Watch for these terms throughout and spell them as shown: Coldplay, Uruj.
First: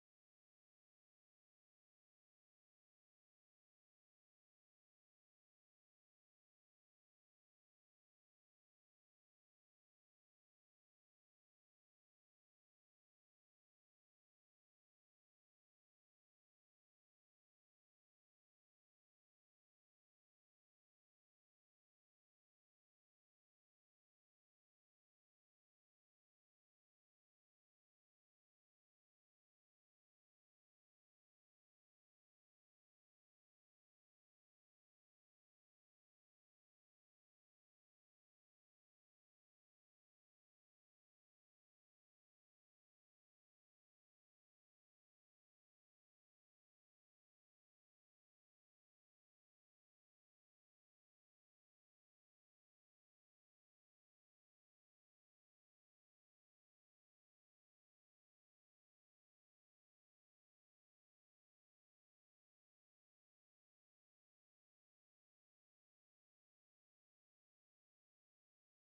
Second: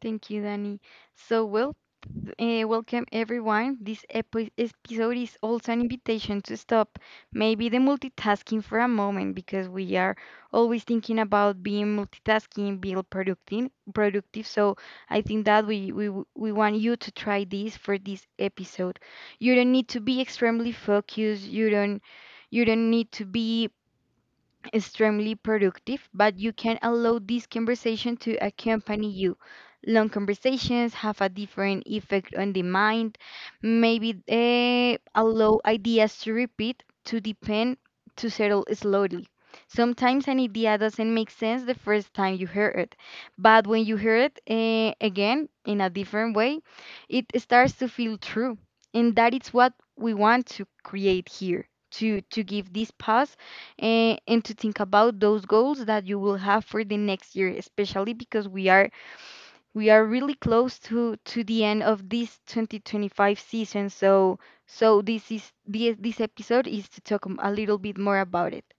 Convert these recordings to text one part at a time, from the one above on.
Thank you, Danny. So, well, Welcome everyone. This episode is also an invitation to stop maybe the multitasking for a moment because we are always thinking about being multitasking, being productive. Productive. I think that we want you to try this for this episode. You don't need to be extremely focused. You don't need to be extremely productive, but you can allow this conversation to accompany you. Long conversations have a different effect on the mind. Maybe allow ideas to repeat, to depend, to settle slowly. Sometimes an idea doesn't make sense the first time you hear it, but when you hear it again in a different way, it starts to feel true. And that is what we want to create here to give this pause and to think about those goals that you will have for the next year, especially because we are really close to the end of this 2025 season. So this is this episode is to talk a little bit more about it.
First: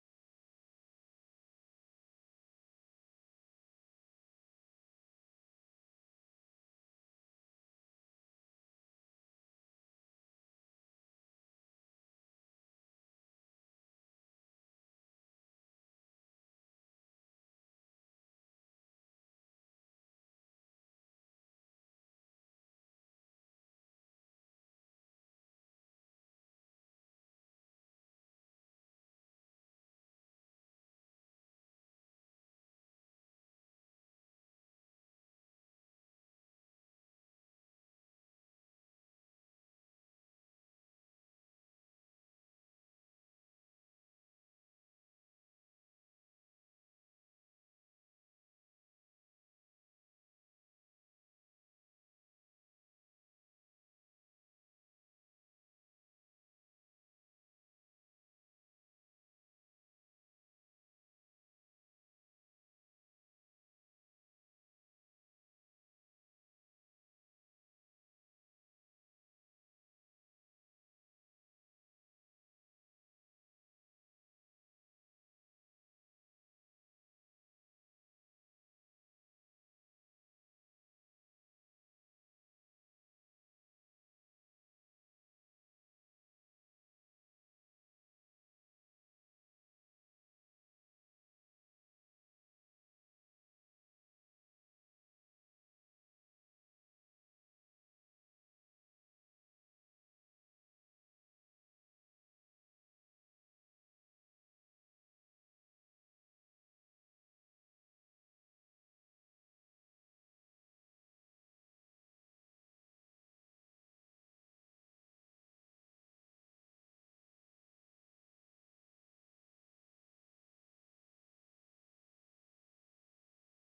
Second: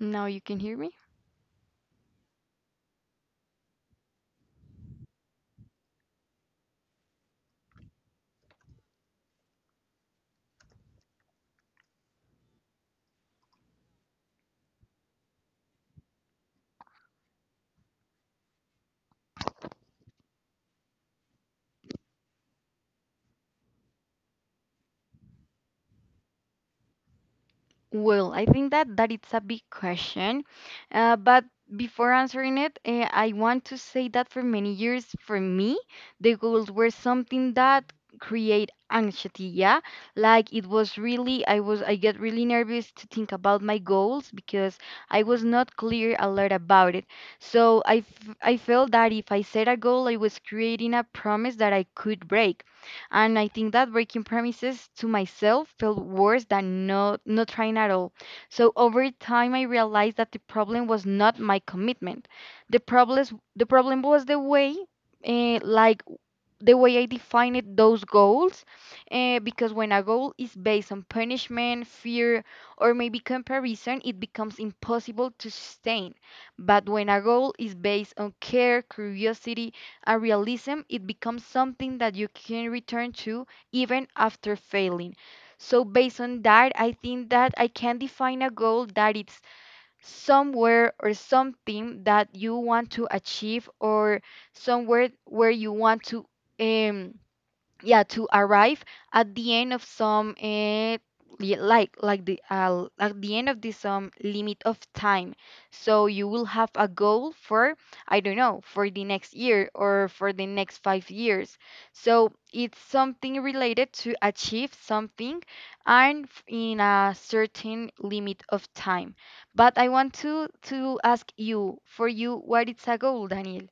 Now you can hear me? Well, I think that it's a big question, but before answering it, I want to say that for many years, for me, the goals were something that create anxiety. Yeah, like it was really, I was, I get really nervous to think about my goals because I was not clear a lot about it. So I felt that if I set a goal, I was creating a promise that I could break. And I think that breaking promises to myself felt worse than not trying at all. So over time, I realized that the problem was not my commitment. The problem, the problem was the way, like the way I define it, those goals, because when a goal is based on punishment, fear, or maybe comparison, it becomes impossible to sustain. But when a goal is based on care, curiosity, and realism, it becomes something that you can return to even after failing. So based on that, I think that I can define a goal that it's somewhere or something that you want to achieve or somewhere where you want to um, yeah to arrive at the end of some li- like the at the end of the some limit of time, so you will have a goal for, I don't know, for the next year or for the next 5 years. So it's something related to achieve something and in a certain limit of time. But I want to ask you, for you, what is a goal, Daniel?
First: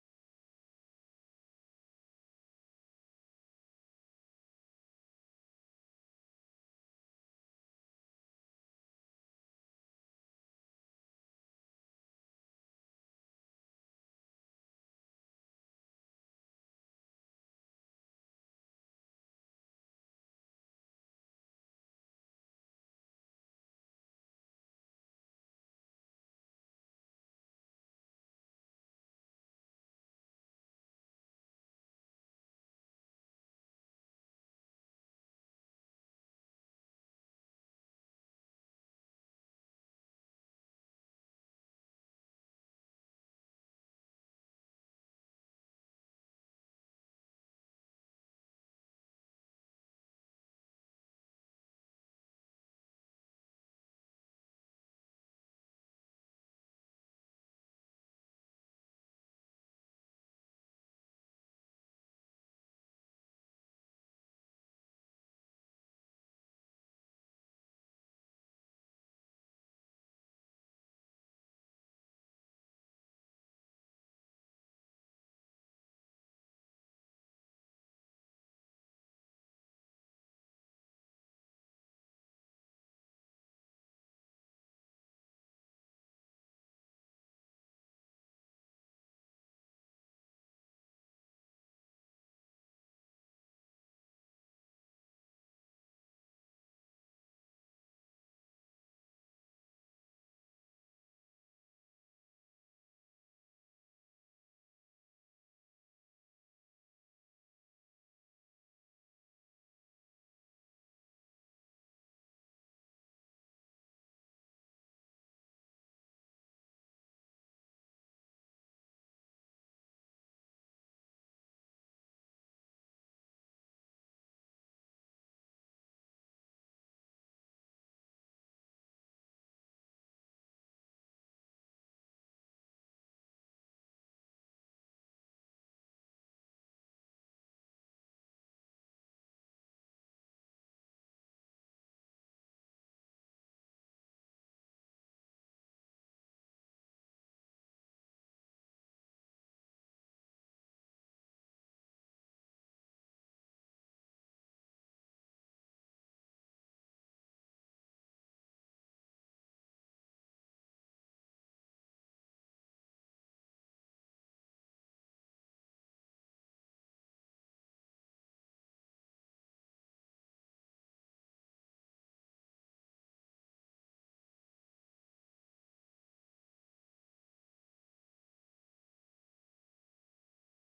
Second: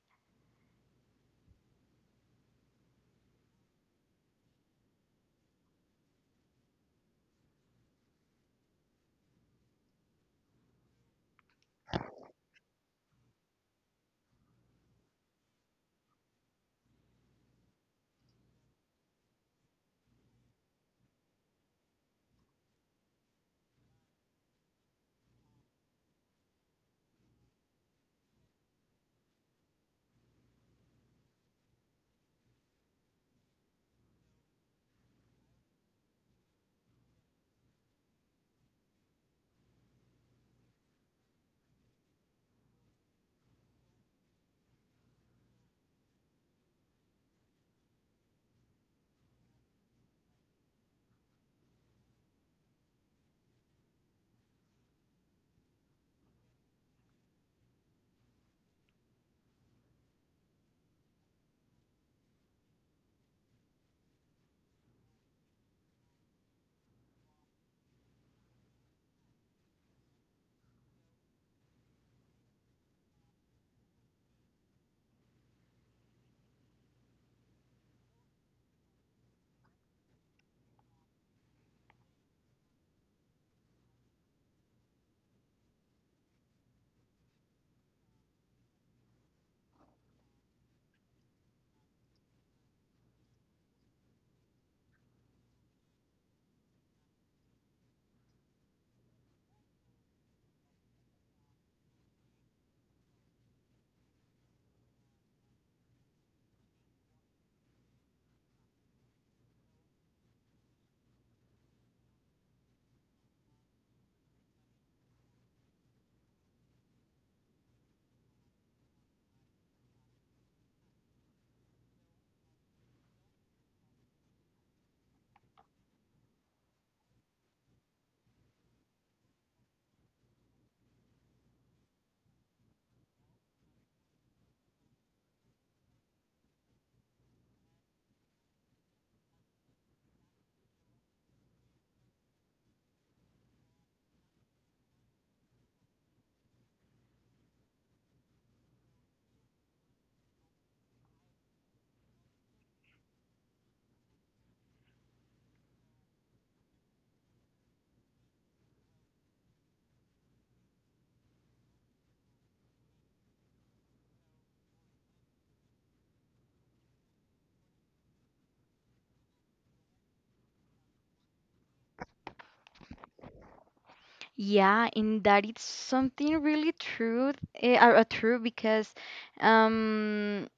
Yeah, in that it's something really true, true um,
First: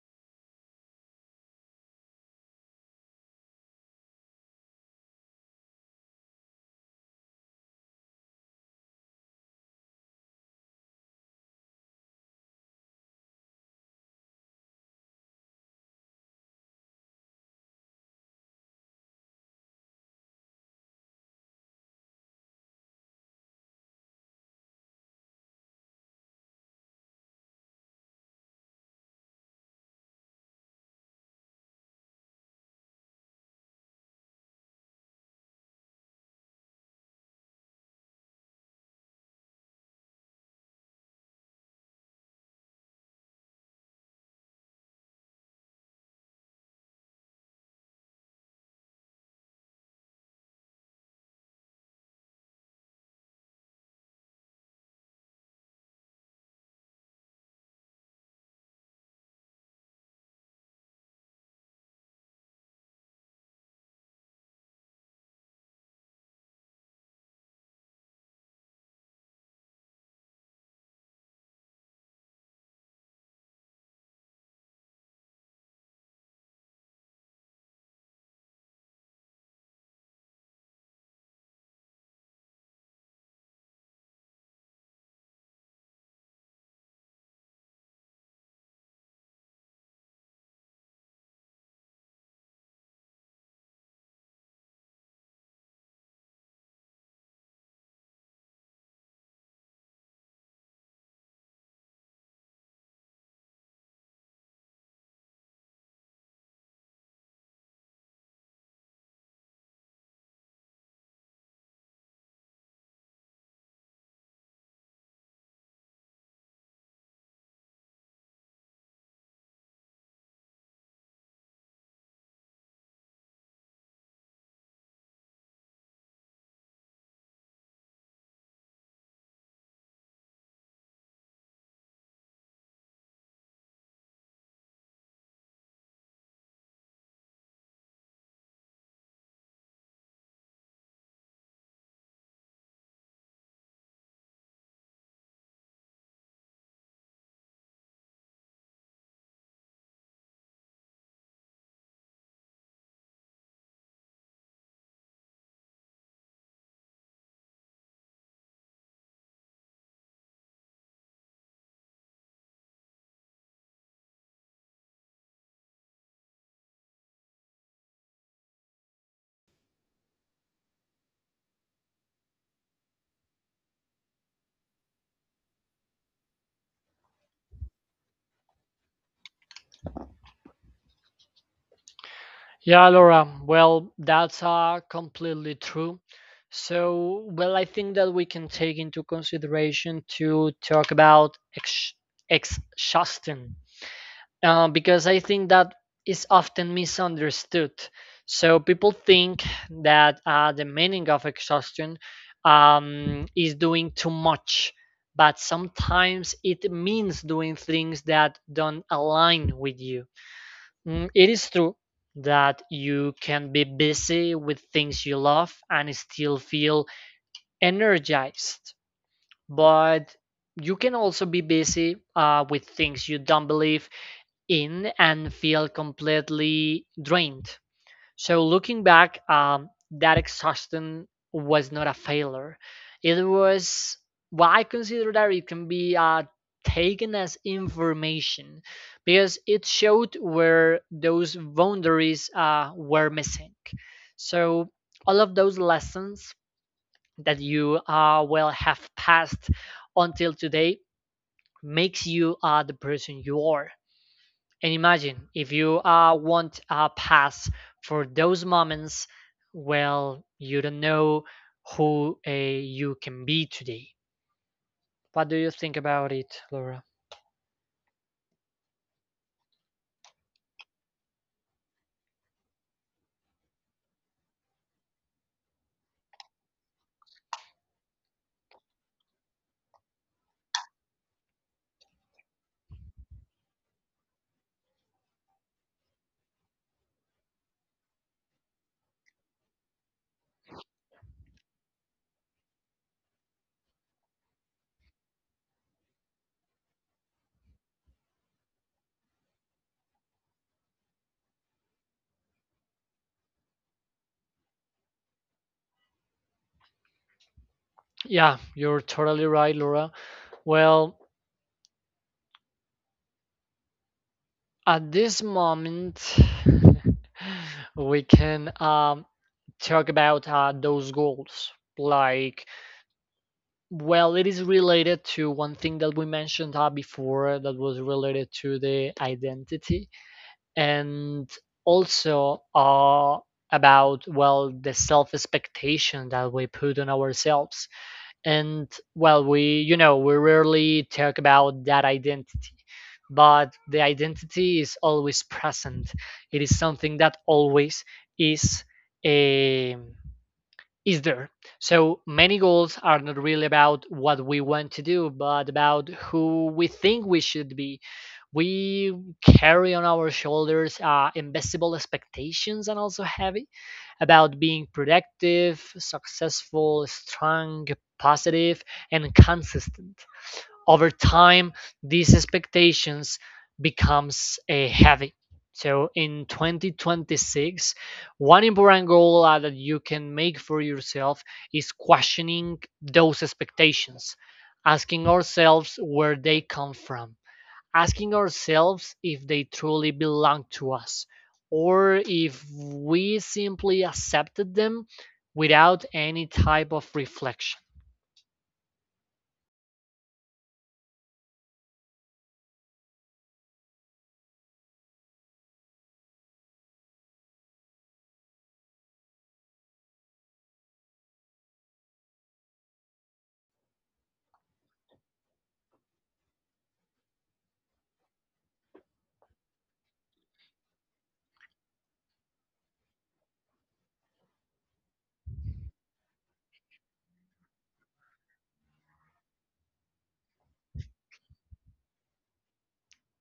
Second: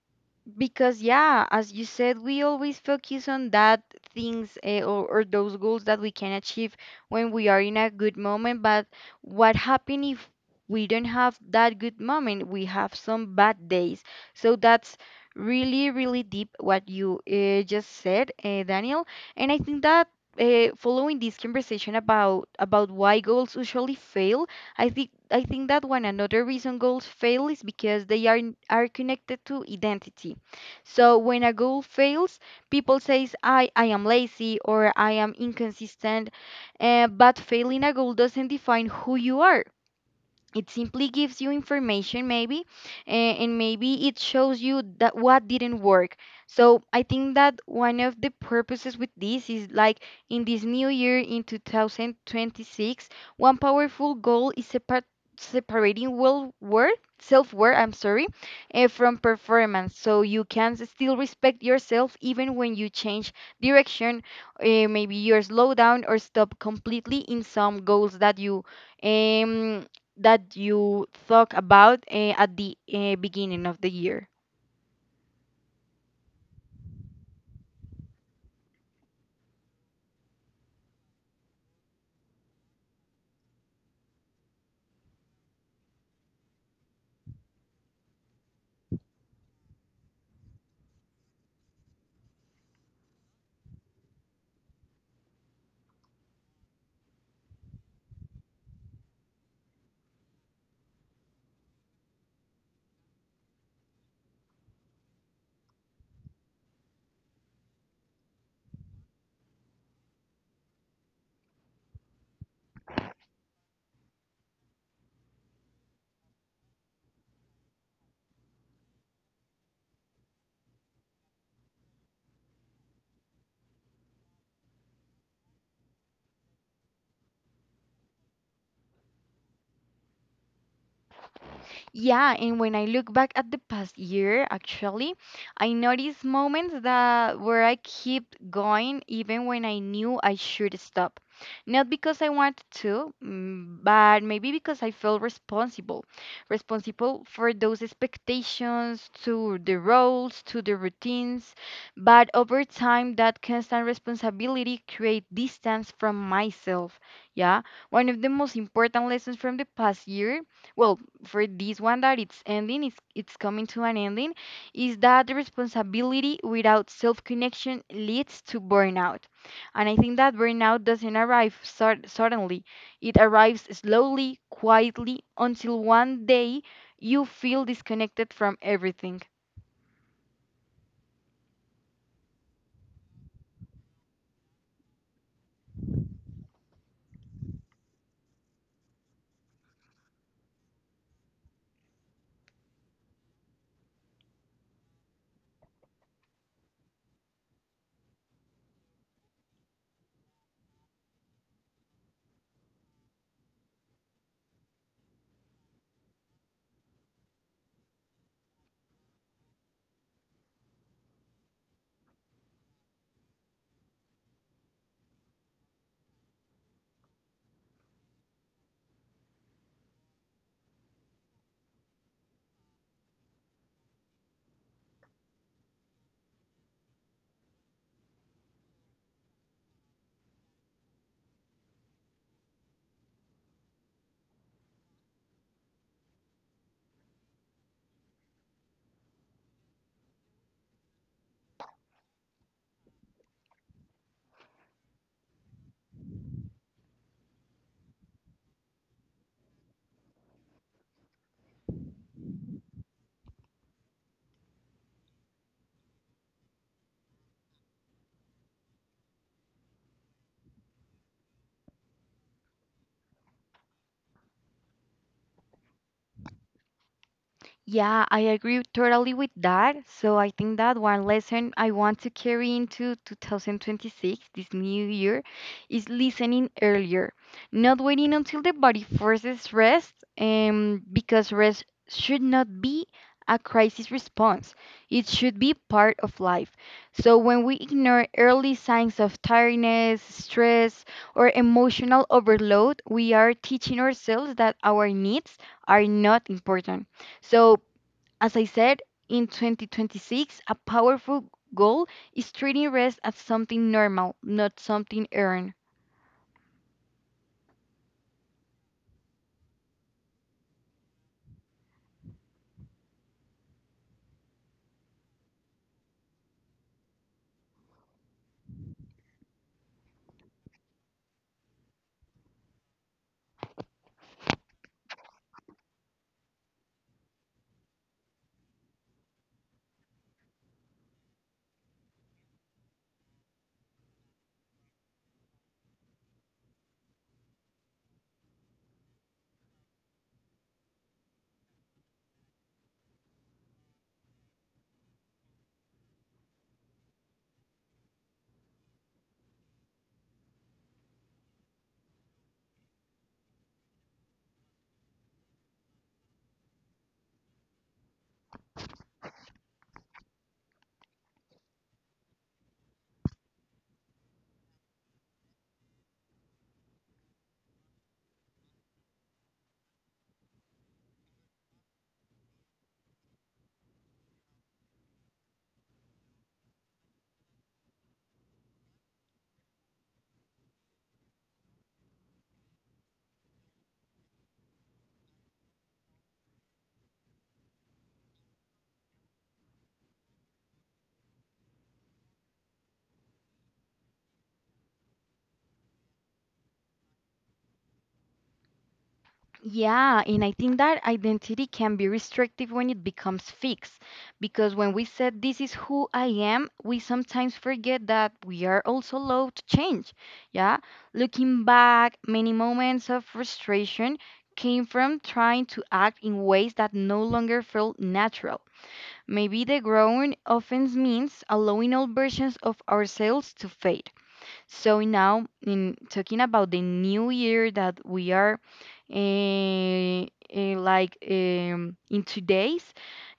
because yeah, as you said, we always focus on that things or those goals that we can achieve when we are in a good moment. But what happen if we don't have that good moment? We have some bad days. So that's really, really deep what you just said, Daniel. And I think that following this conversation about why goals usually fail, I think that one another reason goals fail is because they are connected to identity. So when a goal fails, people says I am lazy or I am inconsistent. But failing a goal doesn't define who you are. It simply gives you information, maybe. And maybe it shows you that what didn't work. So I think that one of the purposes with this is, like, in this new year, in 2026, one powerful goal is separating well worth self-worth, I'm sorry, from performance, so you can still respect yourself even when you change direction. Eh, Maybe you slow down or stop completely in some goals um, that you thought about at the beginning of the year? Yeah, and when I look back at the past year, actually, I noticed moments that where I kept going even when I knew I should stop. Not because I wanted to, but maybe because I felt responsible. Responsible for those expectations, to the roles, to the routines. But over time, that constant responsibility create distance from myself. Yeah, one of the most important lessons from the past year, well, for this one that it's ending, it's coming to an ending, is that the responsibility without self connection leads to burnout. And I think that burnout doesn't arrive suddenly. It arrives slowly, quietly, until one day you feel disconnected from everything. Yeah, Laura. Well, that's completely true. Well, I think that we can take into consideration to talk about exhaustion because I think that is often misunderstood. So people think that the meaning of exhaustion is doing too much, but sometimes it means doing things that don't align with you. Mm, it is true that you can be busy with things you love and still feel energized, but you can also be busy with things you don't believe in and feel completely drained. So looking back, that exhaustion was not a failure. It was what I consider that it can be taken as information because it showed where those boundaries were missing. So all of those lessons that you will have passed until today makes you the person you are, and imagine if you want a pass for those moments, well, you don't know who you can be today. What do you think about it, Laura? Yeah, I agree totally with that. So I think that one lesson I want to carry into 2026, this new year, is listening earlier, not waiting until the body forces rest, because rest should not be a crisis response. It should be part of life. So when we ignore early signs of tiredness, stress, or emotional overload, we are teaching ourselves that our needs are not important. So as I said, in 2026, a powerful goal is treating rest as something normal, not something earned. Yeah, you're totally right, Laura. Well, at this moment, we can talk about those goals. Like, well, it is related to one thing that we mentioned before that was related to the identity, and also about, well, the self expectation that we put on ourselves. And, well, we we rarely talk about that identity, but the identity is always present. It is something that always is a is there. So many goals are not really about what we want to do, but about who we think we should be. We carry on our shoulders invisible expectations, and also heavy, about being productive, successful, strong, positive, and consistent over time. These expectations becomes a heavy. So in 2026, one important goal that you can make for yourself is questioning those expectations, asking ourselves where they come from, asking ourselves if they truly belong to us, or if we simply accepted them without any type of reflection. Yeah, and I think that identity can be restrictive when it becomes fixed. Because when we said this is who I am, we sometimes forget that we are also allowed to change. Yeah, looking back, many moments of frustration came from trying to act in ways that no longer felt natural. Maybe the growing offense means allowing old versions of ourselves to fade. So now, in talking about the new year that we are eh, in today's,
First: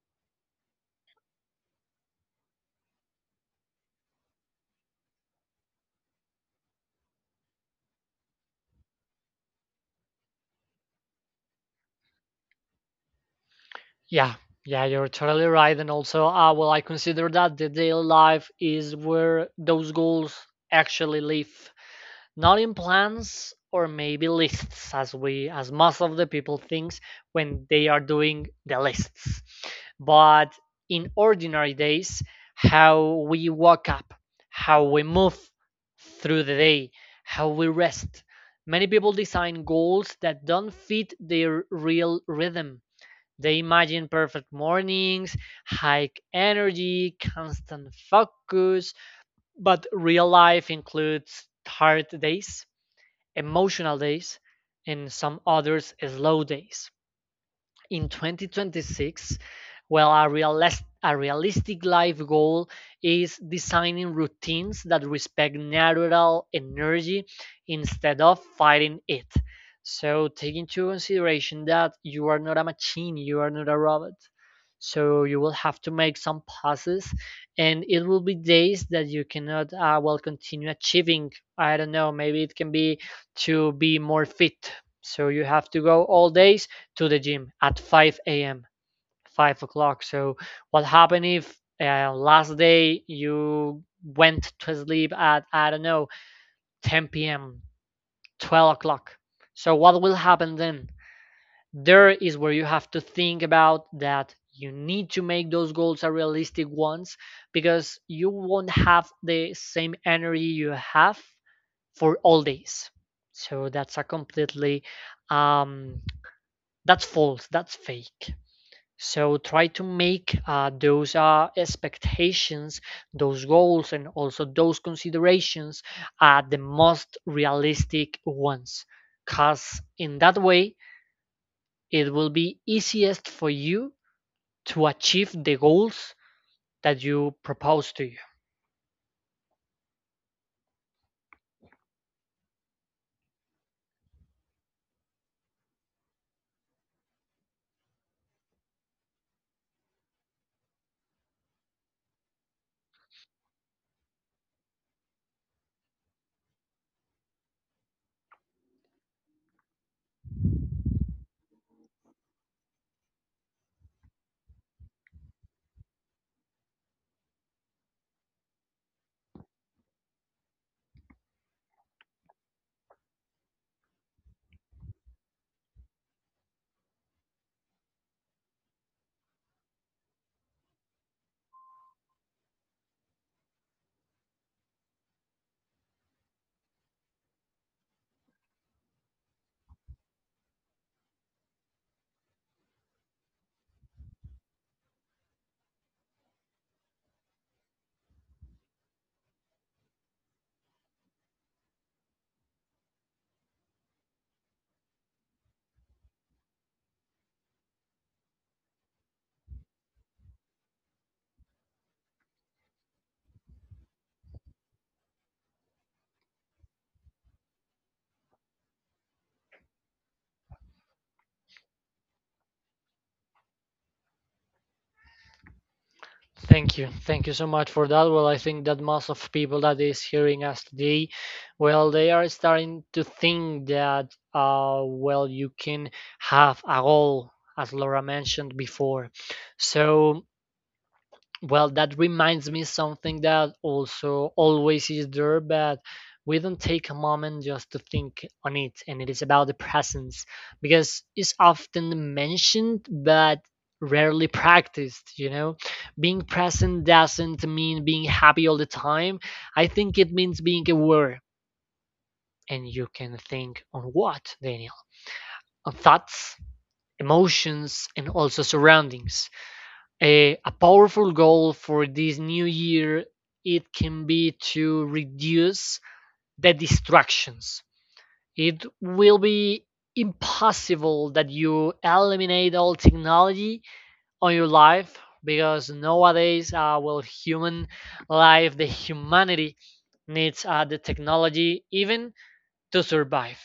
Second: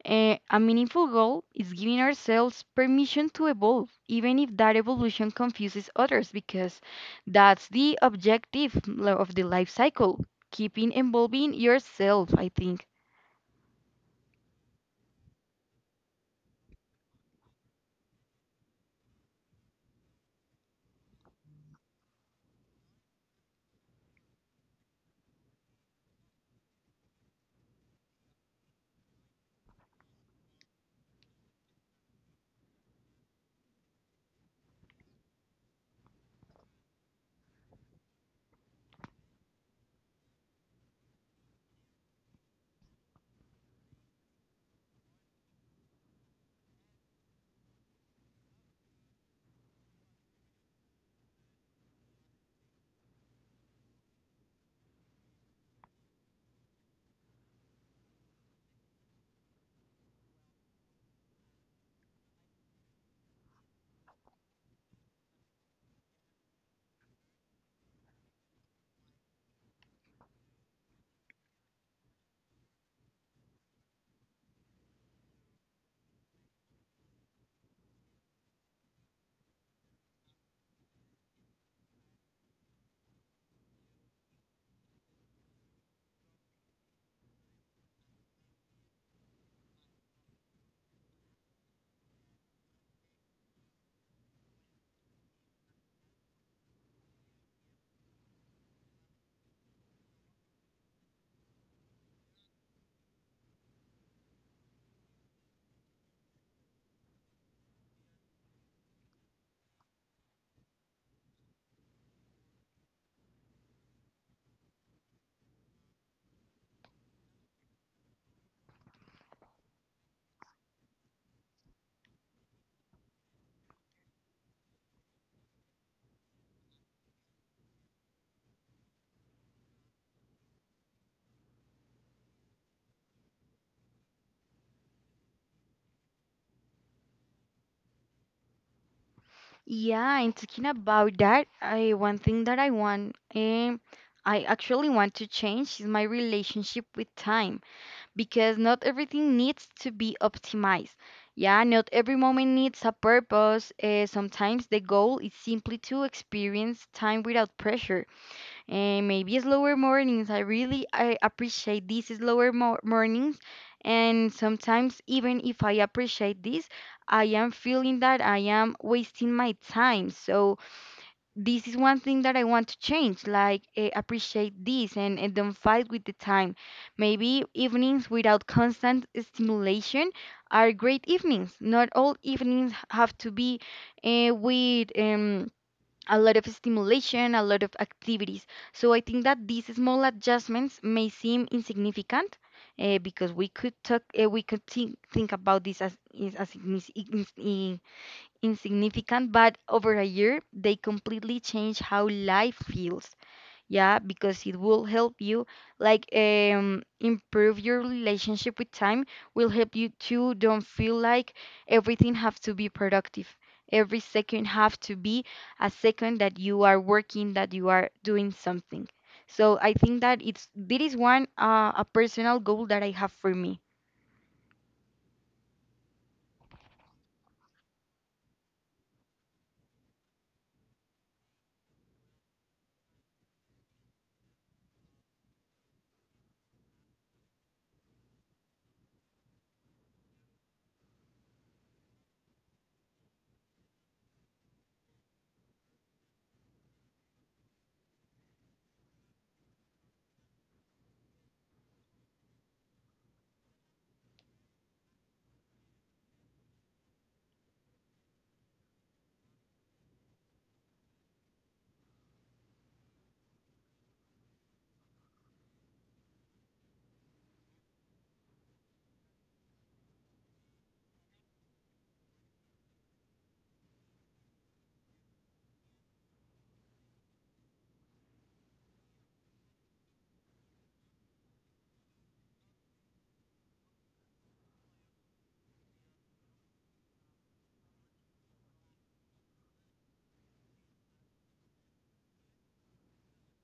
a meaningful goal is giving ourselves permission to evolve, even if that evolution confuses others, because that's the objective of the life cycle. Keeping evolving yourself, I think. Yeah, yeah, you're totally right. And also, well, I consider that the daily life is where those goals actually live, not in plans or maybe lists, as as most of the people thinks when they are doing the lists, but in ordinary days: how we wake up, how we move through the day, how we rest. Many people design goals that don't fit their real rhythm. They imagine perfect mornings, high energy, constant focus, but real life includes tired days, emotional days, and some others slow days. In 2026, well, a realistic life goal is designing routines that respect natural energy instead of fighting it. So take into consideration that you are not a machine, you are not a robot, so you will have to make some pauses, and it will be days that you cannot, well, continue achieving. I don't know, maybe it can be to be more fit, so you have to go all day to the gym at 5 a.m., 5 o'clock. So what happened if last day you went to sleep at, I don't know, 10 p.m., 12 o'clock? So what will happen then? There is where you have to think about that you need to make those goals are realistic ones, because you won't have the same energy you have for all days. So that's a completely um that's false, that's fake. So try to make those expectations, those goals, and also those considerations, the most realistic ones. Because in that way, it will be easiest for you to achieve the goals that you propose to. Yeah, and talking about that, I one thing that I want, I actually want to change is my relationship with time, because not everything needs to be optimized. Yeah, not every moment needs a purpose. Sometimes the goal is simply to experience time without pressure, and maybe slower mornings. I appreciate these slower mornings, and sometimes even if I appreciate this, I am feeling that I am wasting my time. So this is one thing that I want to change, like appreciate this and don't fight with the time. Maybe evenings without constant stimulation are great evenings. Not all evenings have to be with a lot of stimulation, a lot of activities. So I think that these small adjustments may seem insignificant, because we could talk, we could think about this as, insignificant, but over a year they completely change how life feels. Yeah, because it will help you, like, improve your relationship with time, will help you to don't feel like everything have to be productive, every second have to be a second that you are working, that you are doing something. So I think that it's this is one a personal goal that I have for me. Thank you. Thank you so much for that. Well, I think that most of people that is hearing us today, well, they are starting to think that, well, you can have a goal, as Laura mentioned before. So, well, that reminds me something that also always is there, but we don't take a moment just to think on it, and it is about the presence, because it's often mentioned but rarely practiced, you know? Being present doesn't mean being happy all the time. I think it means being aware, and you can think on what, Daniel? On thoughts, emotions, and also surroundings. A powerful goal for this new year, it can be to reduce the distractions. It will be impossible that you eliminate all technology on your life, because nowadays, well, human life the humanity needs the technology even to survive.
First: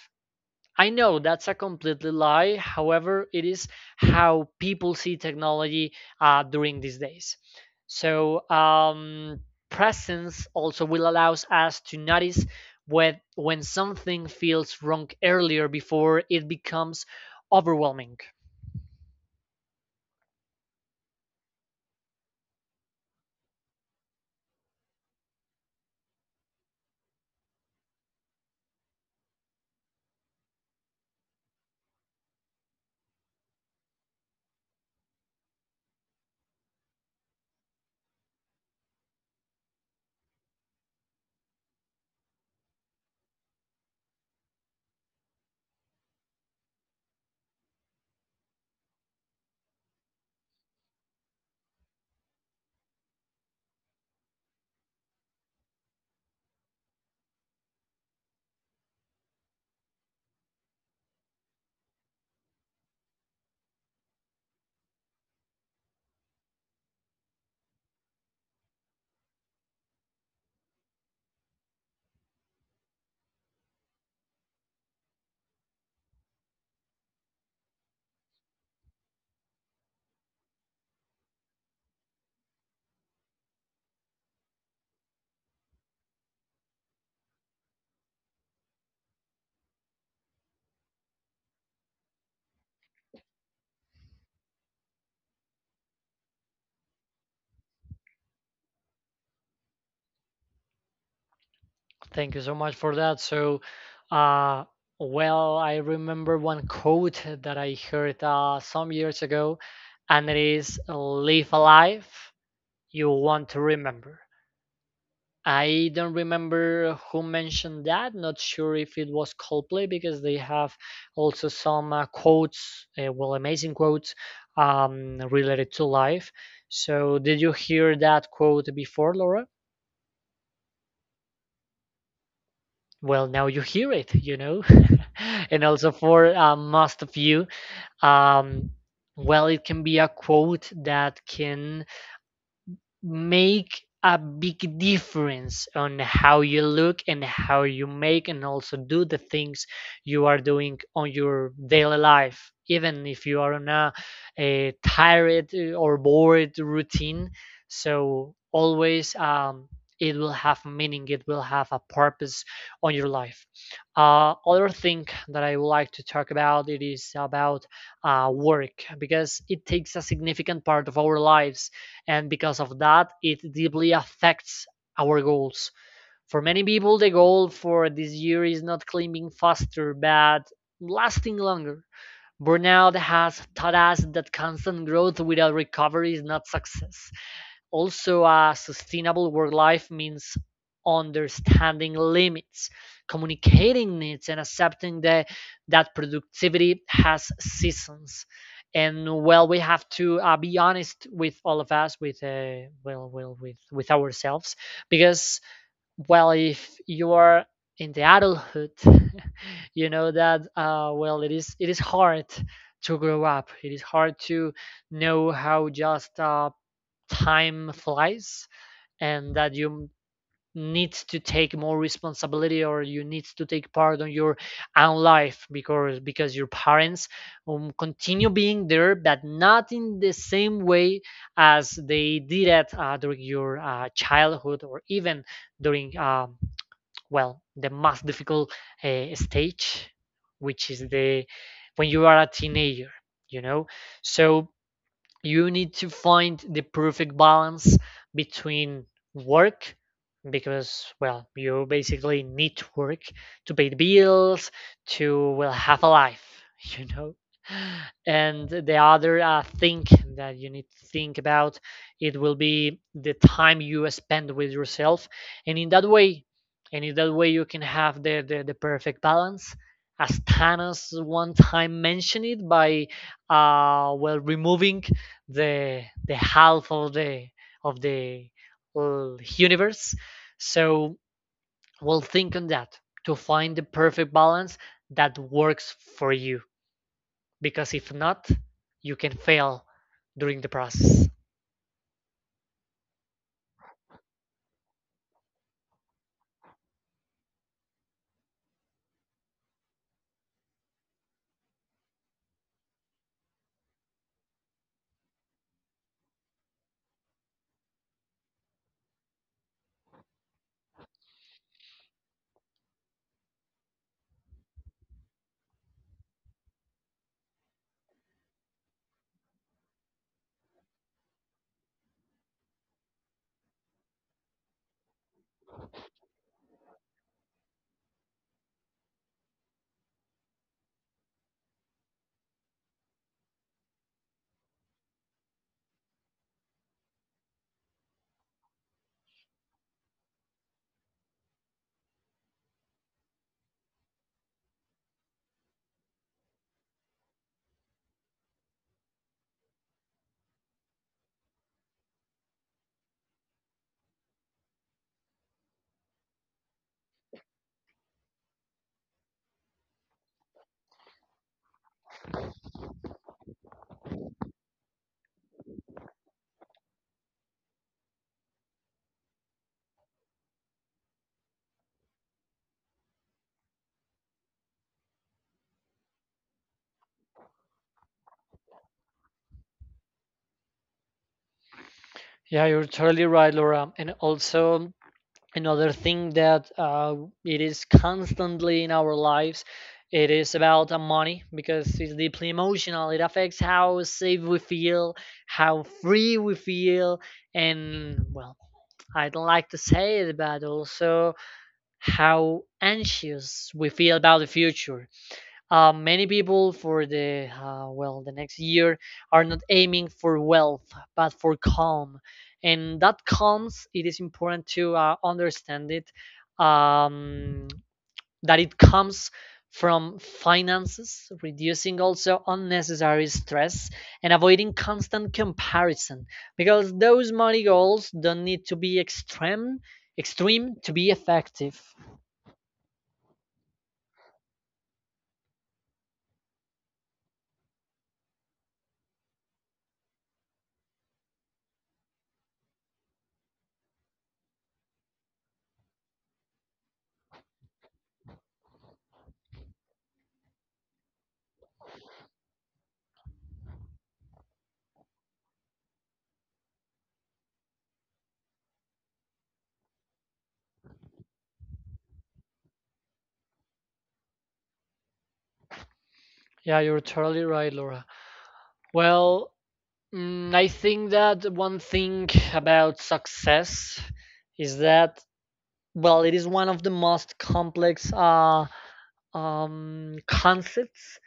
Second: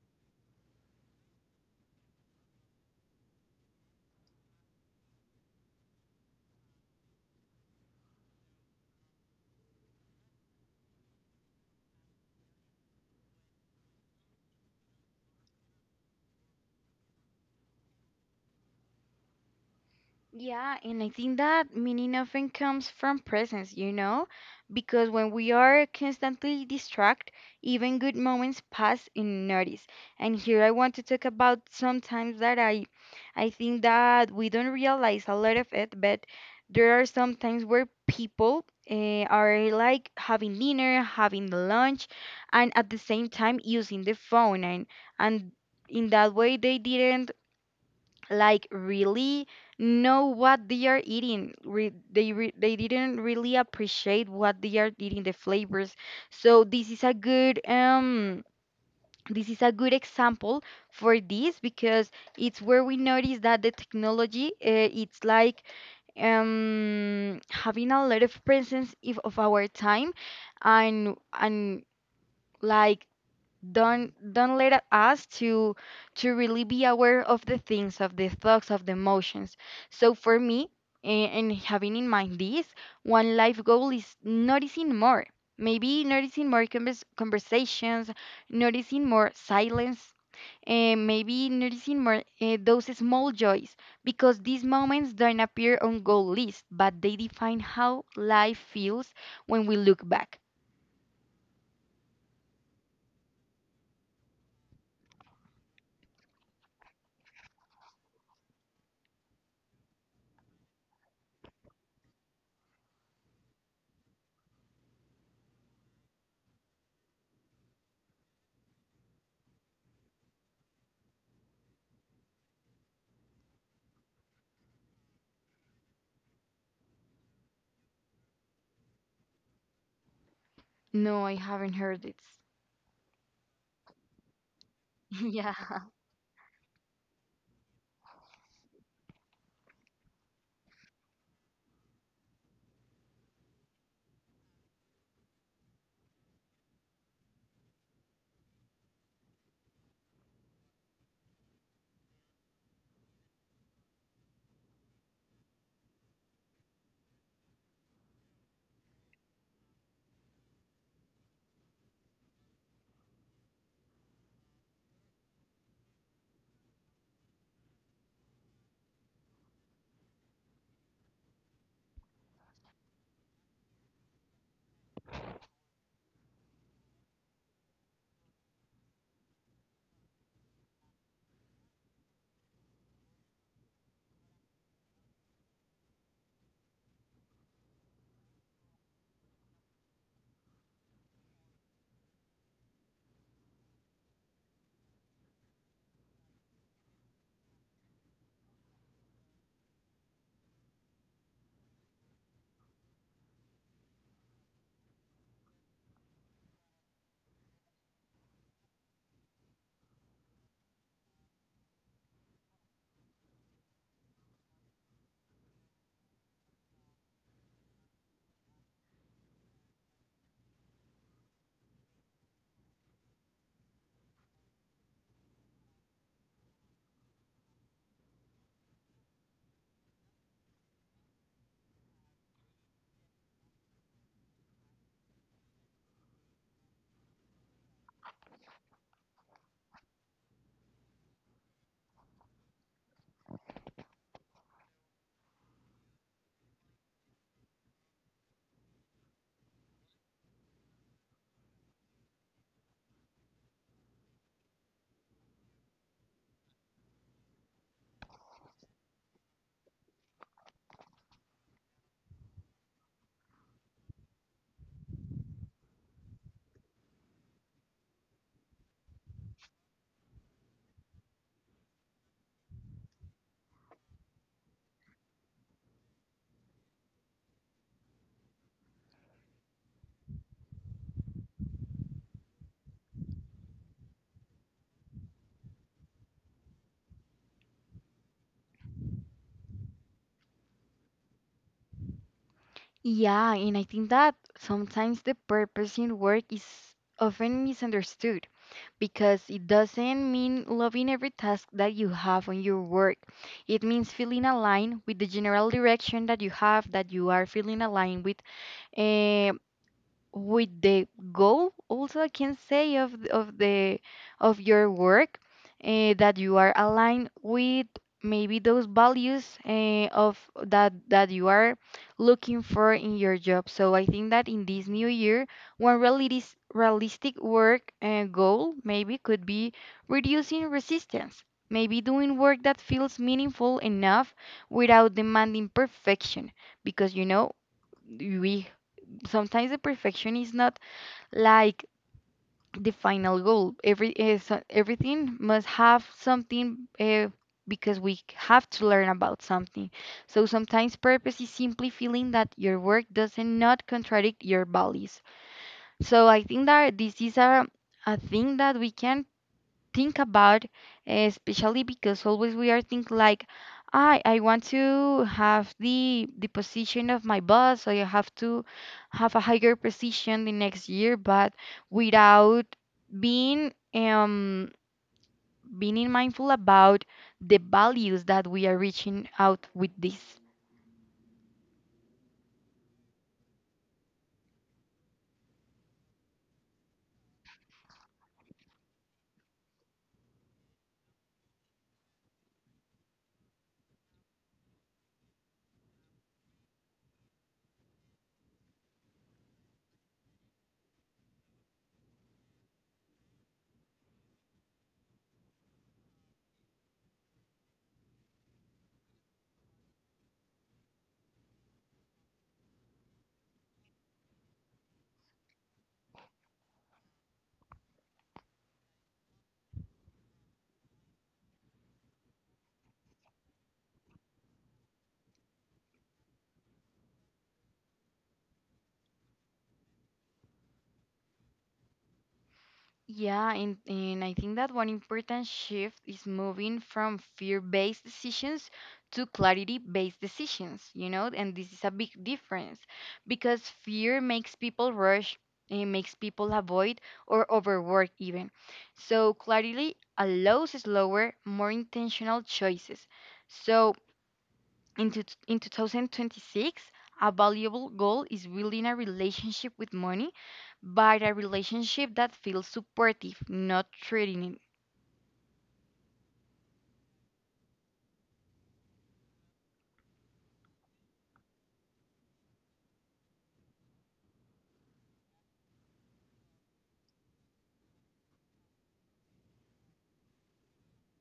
I know that's a completely lie. However, it is how people see technology during these days. So, presence also will allows us to notice when, something feels wrong earlier, before it becomes overwhelming. Yeah, and I think that meaning often comes from presence, you know, because when we are constantly distracted, even good moments pass unnoticed. And here I want to talk about sometimes that I think that we don't realize a lot of it, but there are some times where people are like having dinner, having lunch, and at the same time using the phone, and in that way they didn't, like, really know what they are eating. They didn't really appreciate what they are eating, the flavors. So this is a good this is a good example for this because it's where we notice that the technology it's like having a lot of presence if, of our time and like don't let us to really be aware of the things, of the thoughts, of the emotions. So for me, and having in mind this, one life goal is noticing more, maybe noticing more conversations, noticing more silence, and maybe noticing more those small joys, because these moments don't appear on goal list, but they define how life feels when we look back. Thank you so much for that. So, uh, well, I remember one quote that I heard some years ago, and it is, live a life you want to remember. I don't remember who mentioned that. Not sure if it was Coldplay, because they have also some quotes, well, amazing quotes related to life. So, did you hear that quote before, Laura? No, I haven't heard it. Well, now you hear it, you know. Yeah. And also for most of you, um, well, it can be a quote that can make a big difference on how you look and how you make and also do the things you are doing on your daily life, even if you are on a tired or bored routine. So always, it will have meaning, it will have a purpose on your life. Other thing that I would like to talk about it is about work, because it takes a significant part of our lives, and because of that it deeply affects our goals. For many people the goal for this year is not climbing faster but lasting longer. Burnout has taught us that constant growth without recovery is not success. Also, a sustainable work life means understanding limits, communicating needs, and accepting that productivity has seasons. And, well, we have to be honest with all of us, with with ourselves, because, well, if you are in the adulthood, you know that well, it is hard to grow up, it is hard to know how, just, time flies, and that you need to take more responsibility, or you need to take part on your own life, because your parents continue being there, but not in the same way as they did it during your childhood, or even during well, the most difficult stage, which is the when you are a teenager, you know. So you need to find the perfect balance between work, because, well, you basically need to work, to pay the bills, to, well, have a life, you know. And the other thing that you need to think about, it will be the time you spend with yourself, and in that way, you can have the perfect balance, as Thanos one time mentioned it by, well, removing the half of the universe. So we'll think on that to find the perfect balance that works for you. Because if not, you can fail during the process. Yeah, and I think that sometimes the purpose in work is often misunderstood because it doesn't mean loving every task that you have on your work. It means feeling aligned with the general direction that you have, that you are feeling aligned with. eh, with the goal also I can say of the of your work, that you are aligned with, maybe those values, eh, of that that you are looking for in your job. So I think that in this new year, one realistic work goal maybe could be reducing resistance. Maybe doing work that feels meaningful enough without demanding perfection, because you know we sometimes the perfection is not, like, the final goal. Every everything must have something, because we have to learn about something. So sometimes purpose is simply feeling that your work doesn't not contradict your values. So I think that this is a thing that we can think about, especially because always we are think like, I want to have the position of my boss, so I have to have a higher position the next year, but without being being mindful about the values that we are reaching out with this. Yeah, you're totally right, Laura. And also, another thing that it is constantly in our lives, it is about money, because it's deeply emotional, it affects how safe we feel, how free we feel, and, well, I don't like to say it, but also how anxious we feel about the future. Many people for the well, the next year are not aiming for wealth but for calm, and that calms it is important to understand it. Um, that it comes from finances, reducing also unnecessary stress, and avoiding constant comparison, because those money goals don't need to be extreme to be effective. Yeah, and I think that one important shift is moving from fear-based decisions to clarity-based decisions, you know, and this is a big difference because fear makes people rush, it makes people avoid or overwork even. So clarity allows slower, more intentional choices. So in 2026, a valuable goal is building a relationship with money, but a relationship that feels supportive, not threatening. Yeah, you're totally right, Laura. Well, mm, I think that one thing about success is that, well, it is one of the most complex concepts,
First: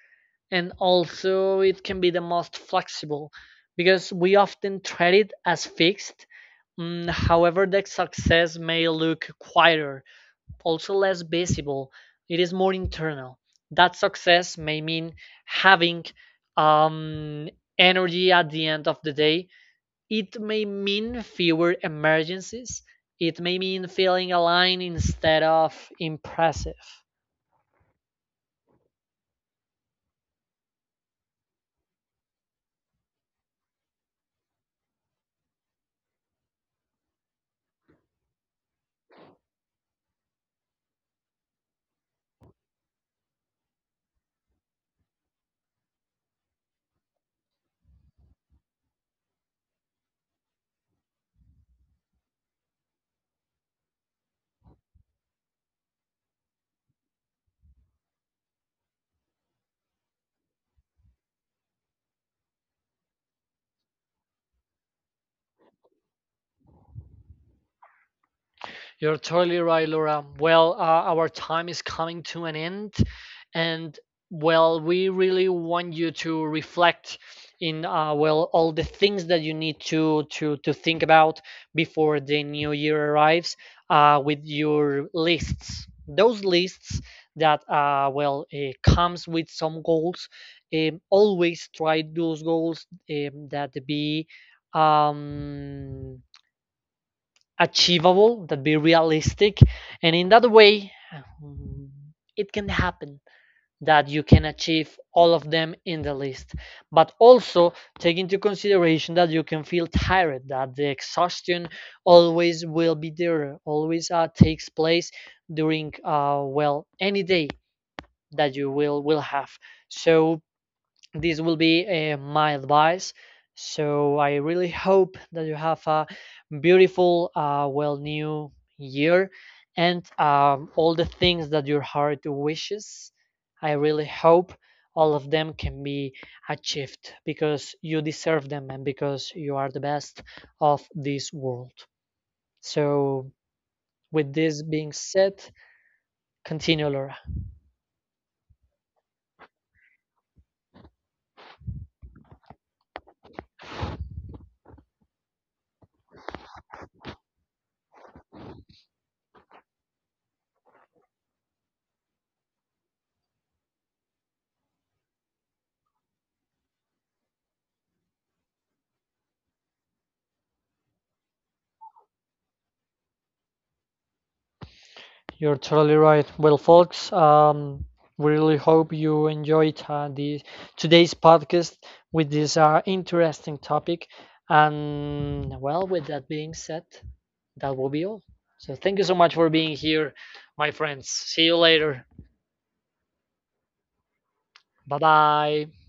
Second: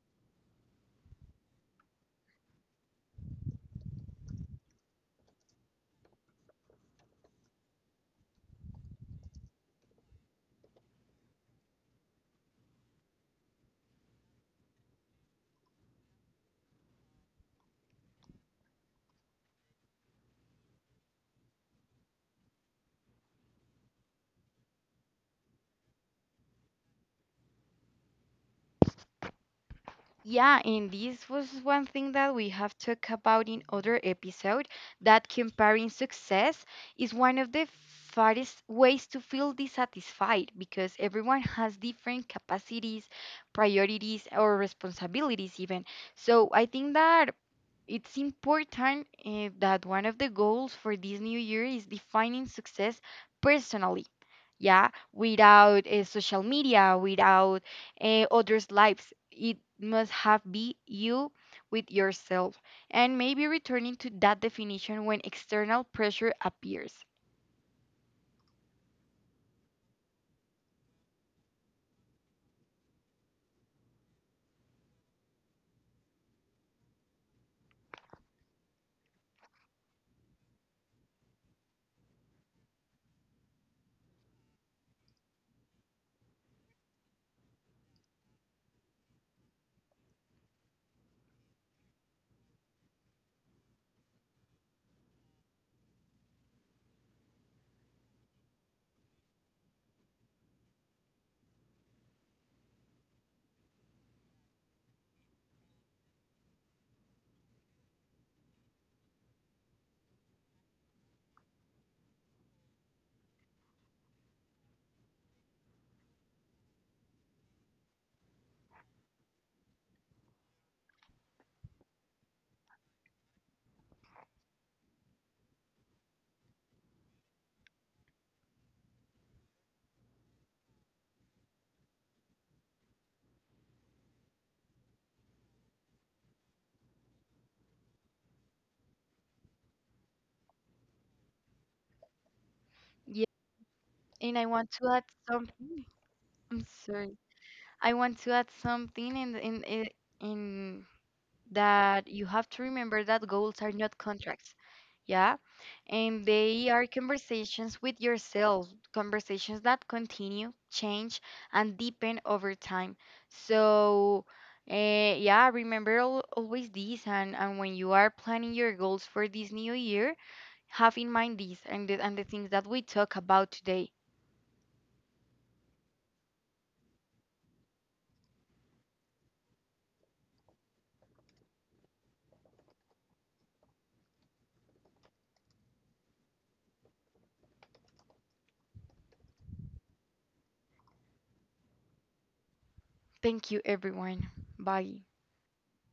and also it can be the most flexible, because we often treat it as fixed. Mm, however, the success may look quieter, also less visible. It is more internal. That success may mean having um, energy at the end of the day. It may mean fewer emergencies. It may mean feeling aligned instead of impressive. Yeah, and this was one thing that we have talked about in other episode that comparing success is one of the fattest ways to feel dissatisfied because everyone has different capacities, priorities, or responsibilities even. So I think that it's important, that one of the goals for this new year is defining success personally. Yeah, without social media, without others' lives. It must have be you with yourself, and maybe returning to that definition when external pressure appears. You're totally right, Laura. Well, our time is coming to an end, and, well, we really want you to reflect in, well, all the things that you need to think about before the new year arrives with your lists. Those lists that comes with some goals. Always try those goals that be um achievable, that be realistic, and in that way, mm, it can happen that you can achieve all of them in the list. But also take into consideration that you can feel tired, that the exhaustion always will be there, always takes place during well, any day that you will have. So this will be my advice. So I really hope that you have a beautiful, well, new year, and all the things that your heart wishes. I really hope all of them can be achieved, because you deserve them, and because you are the best of this world. Yeah, So, and with I this want to being add said, something. I'm continue, sorry. Laura. I want to add something in that you have to remember that goals are not contracts. Yeah. And they are conversations with yourself, conversations that continue, change, and deepen over time. So, uh, yeah, remember always this. And when you are planning your goals for this new year, have in mind this and the things that we talk about today. You're totally right. Well, folks, we really hope you enjoyed the today's podcast with this interesting topic. And, well, with that being said, that will be all. So thank you so much for being here, my friends. See you later. Thank you, everyone. Bye Bye. bye.